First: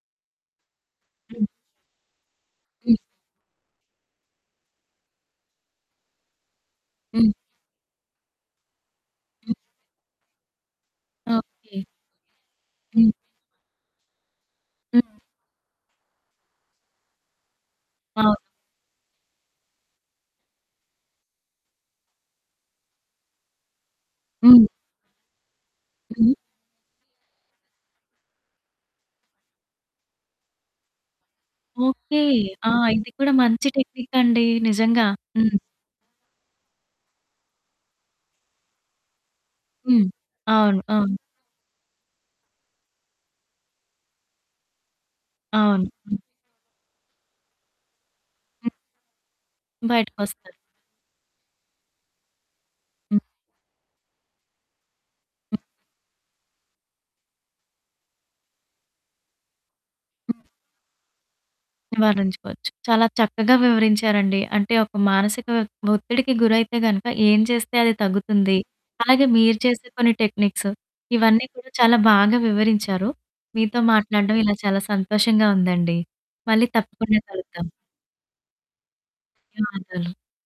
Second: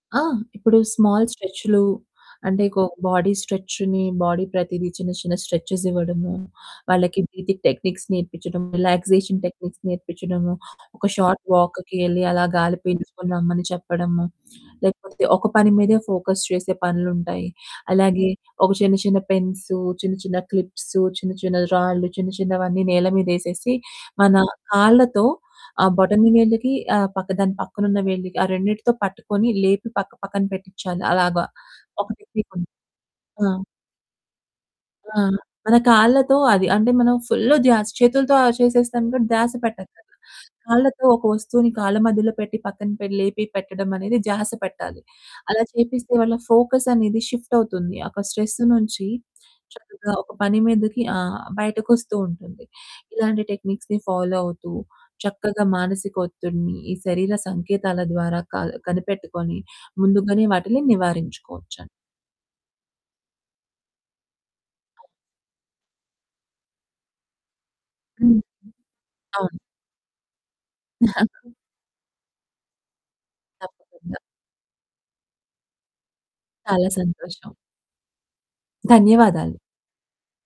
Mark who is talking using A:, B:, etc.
A: ఆ! ఇప్పుడు స్మాల్
B: హ్మ్.
A: స్ట్రెచ్‌లు అంటే‌ కొ
B: హ్మ్.
A: బాడీ స్ట్రెచ్‌ని, బాడీ ప్రతీది చిన్న చిన్న స్ట్రెచెస్ ఇవ్వడము. వాళ్ళకి
B: హ్మ్.
A: బ్రీతింగ్ టెక్నిక్స్ నేర్పించడం. రిలాక్సేషన్
B: హ్మ్.
A: టెక్నిక్స్ నేర్పించడము, ఒక షార్ట్
B: ఓకే.
A: వాక్‌‌కి ఎళ్లి అలా గాలి
B: హ్మ్.
A: పీల్చుకొని రమ్మని చెప్పడము.
B: హ్మ్.
A: లేకపోతే ఒక పని మీదే ఫోకస్ చేసే పనులు ఉంటాయి. అలాగే
B: అవును.
A: ఒక చిన్న చిన్న పెన్సు, చిన్న చిన్న క్లిప్సు, చిన్న చిన్న రాళ్ళు, చిన్న చిన్నవన్నీ నేల మీదేసేసి. మన
B: హ్మ్.
A: కాళ్ళతో, ఆ బొటన
B: హ్మ్.
A: వేళ్ళికి ఆహ్, పక్కదాని పక్కనున్న వేళ్ళి. ఆ రెండిటితో పట్టుకొని లేపి పక్క పక్కన పెట్టిచ్చాలి. అలాగా ఒక
B: ఓకే.
A: టెక్నిక్‌‌
B: ఆ!
A: ఉంది.
B: ఇది కూడా
A: ఆ!
B: మంచి టెక్నికండి. నిజంగా.
A: ఆ!
B: హ్మ్.
A: మన కాళ్ళతో అది అంటే మనం ఫుల్‌ ద్య‌స్ చేతులతో అ చేసేస్తాం కాబట్టి ధ్యాస
B: హ్మ్.
A: పెట్టక్కర్లే.
B: అవును.
A: కాళ్ళతో
B: అవును.
A: ఒక వస్తువుని కాళ్ళ మధ్యలో పెట్టి పక్కన‌ పే లేపి పెట్టడం అనేది ధ్యాస పెట్టాలి. అలా చేపిస్తే
B: అవును.
A: వాళ్ళ ఫోకసనేది షిప్టవుతుంది. ఒక స్ట్రెస్
B: హ్మ్.
A: నుంచి చక్కగా ఒక
B: బయటకొస్తారు.
A: పని మీదకి ఆ! బయటకొస్తూ ఉంటుంది.
B: హ్మ్.
A: ఇలాంటి టెక్నిక్స్‌ని ఫాలో అవుతూ, చక్కగా మానసిక ఒత్తిడిని, ఈ శరీర సంకేతాల ద్వారా క కనిపెట్టుకొని ముందుగానే వాటిని నివారించుకోవచ్చండి.
B: నివారించుకోవచ్చు. చాలా చక్కగా వివరించారండి. అంటే, ఒక మానసిక ఒత్తిడికి గురైతే గనుక ఏం చేస్తే అది తగ్గుతుంది? అలాగే
A: అవును.
B: మీరు చేసే కొన్ని టెక్నిక్స్. ఇవన్నీ
A: నాకు
B: కూడా చాలా బాగా వివరించారు. మీతో
A: తప్పకుండా.
B: మాట్లాడ్డం ఇలా చాలా సంతోషంగా ఉందండి. మళ్ళీ
A: చాలా
B: తప్పకుండ
A: సంతోషం.
B: కలుద్దాం.
A: ధన్యవాదాలు.
B: ధన్యవాదాలు.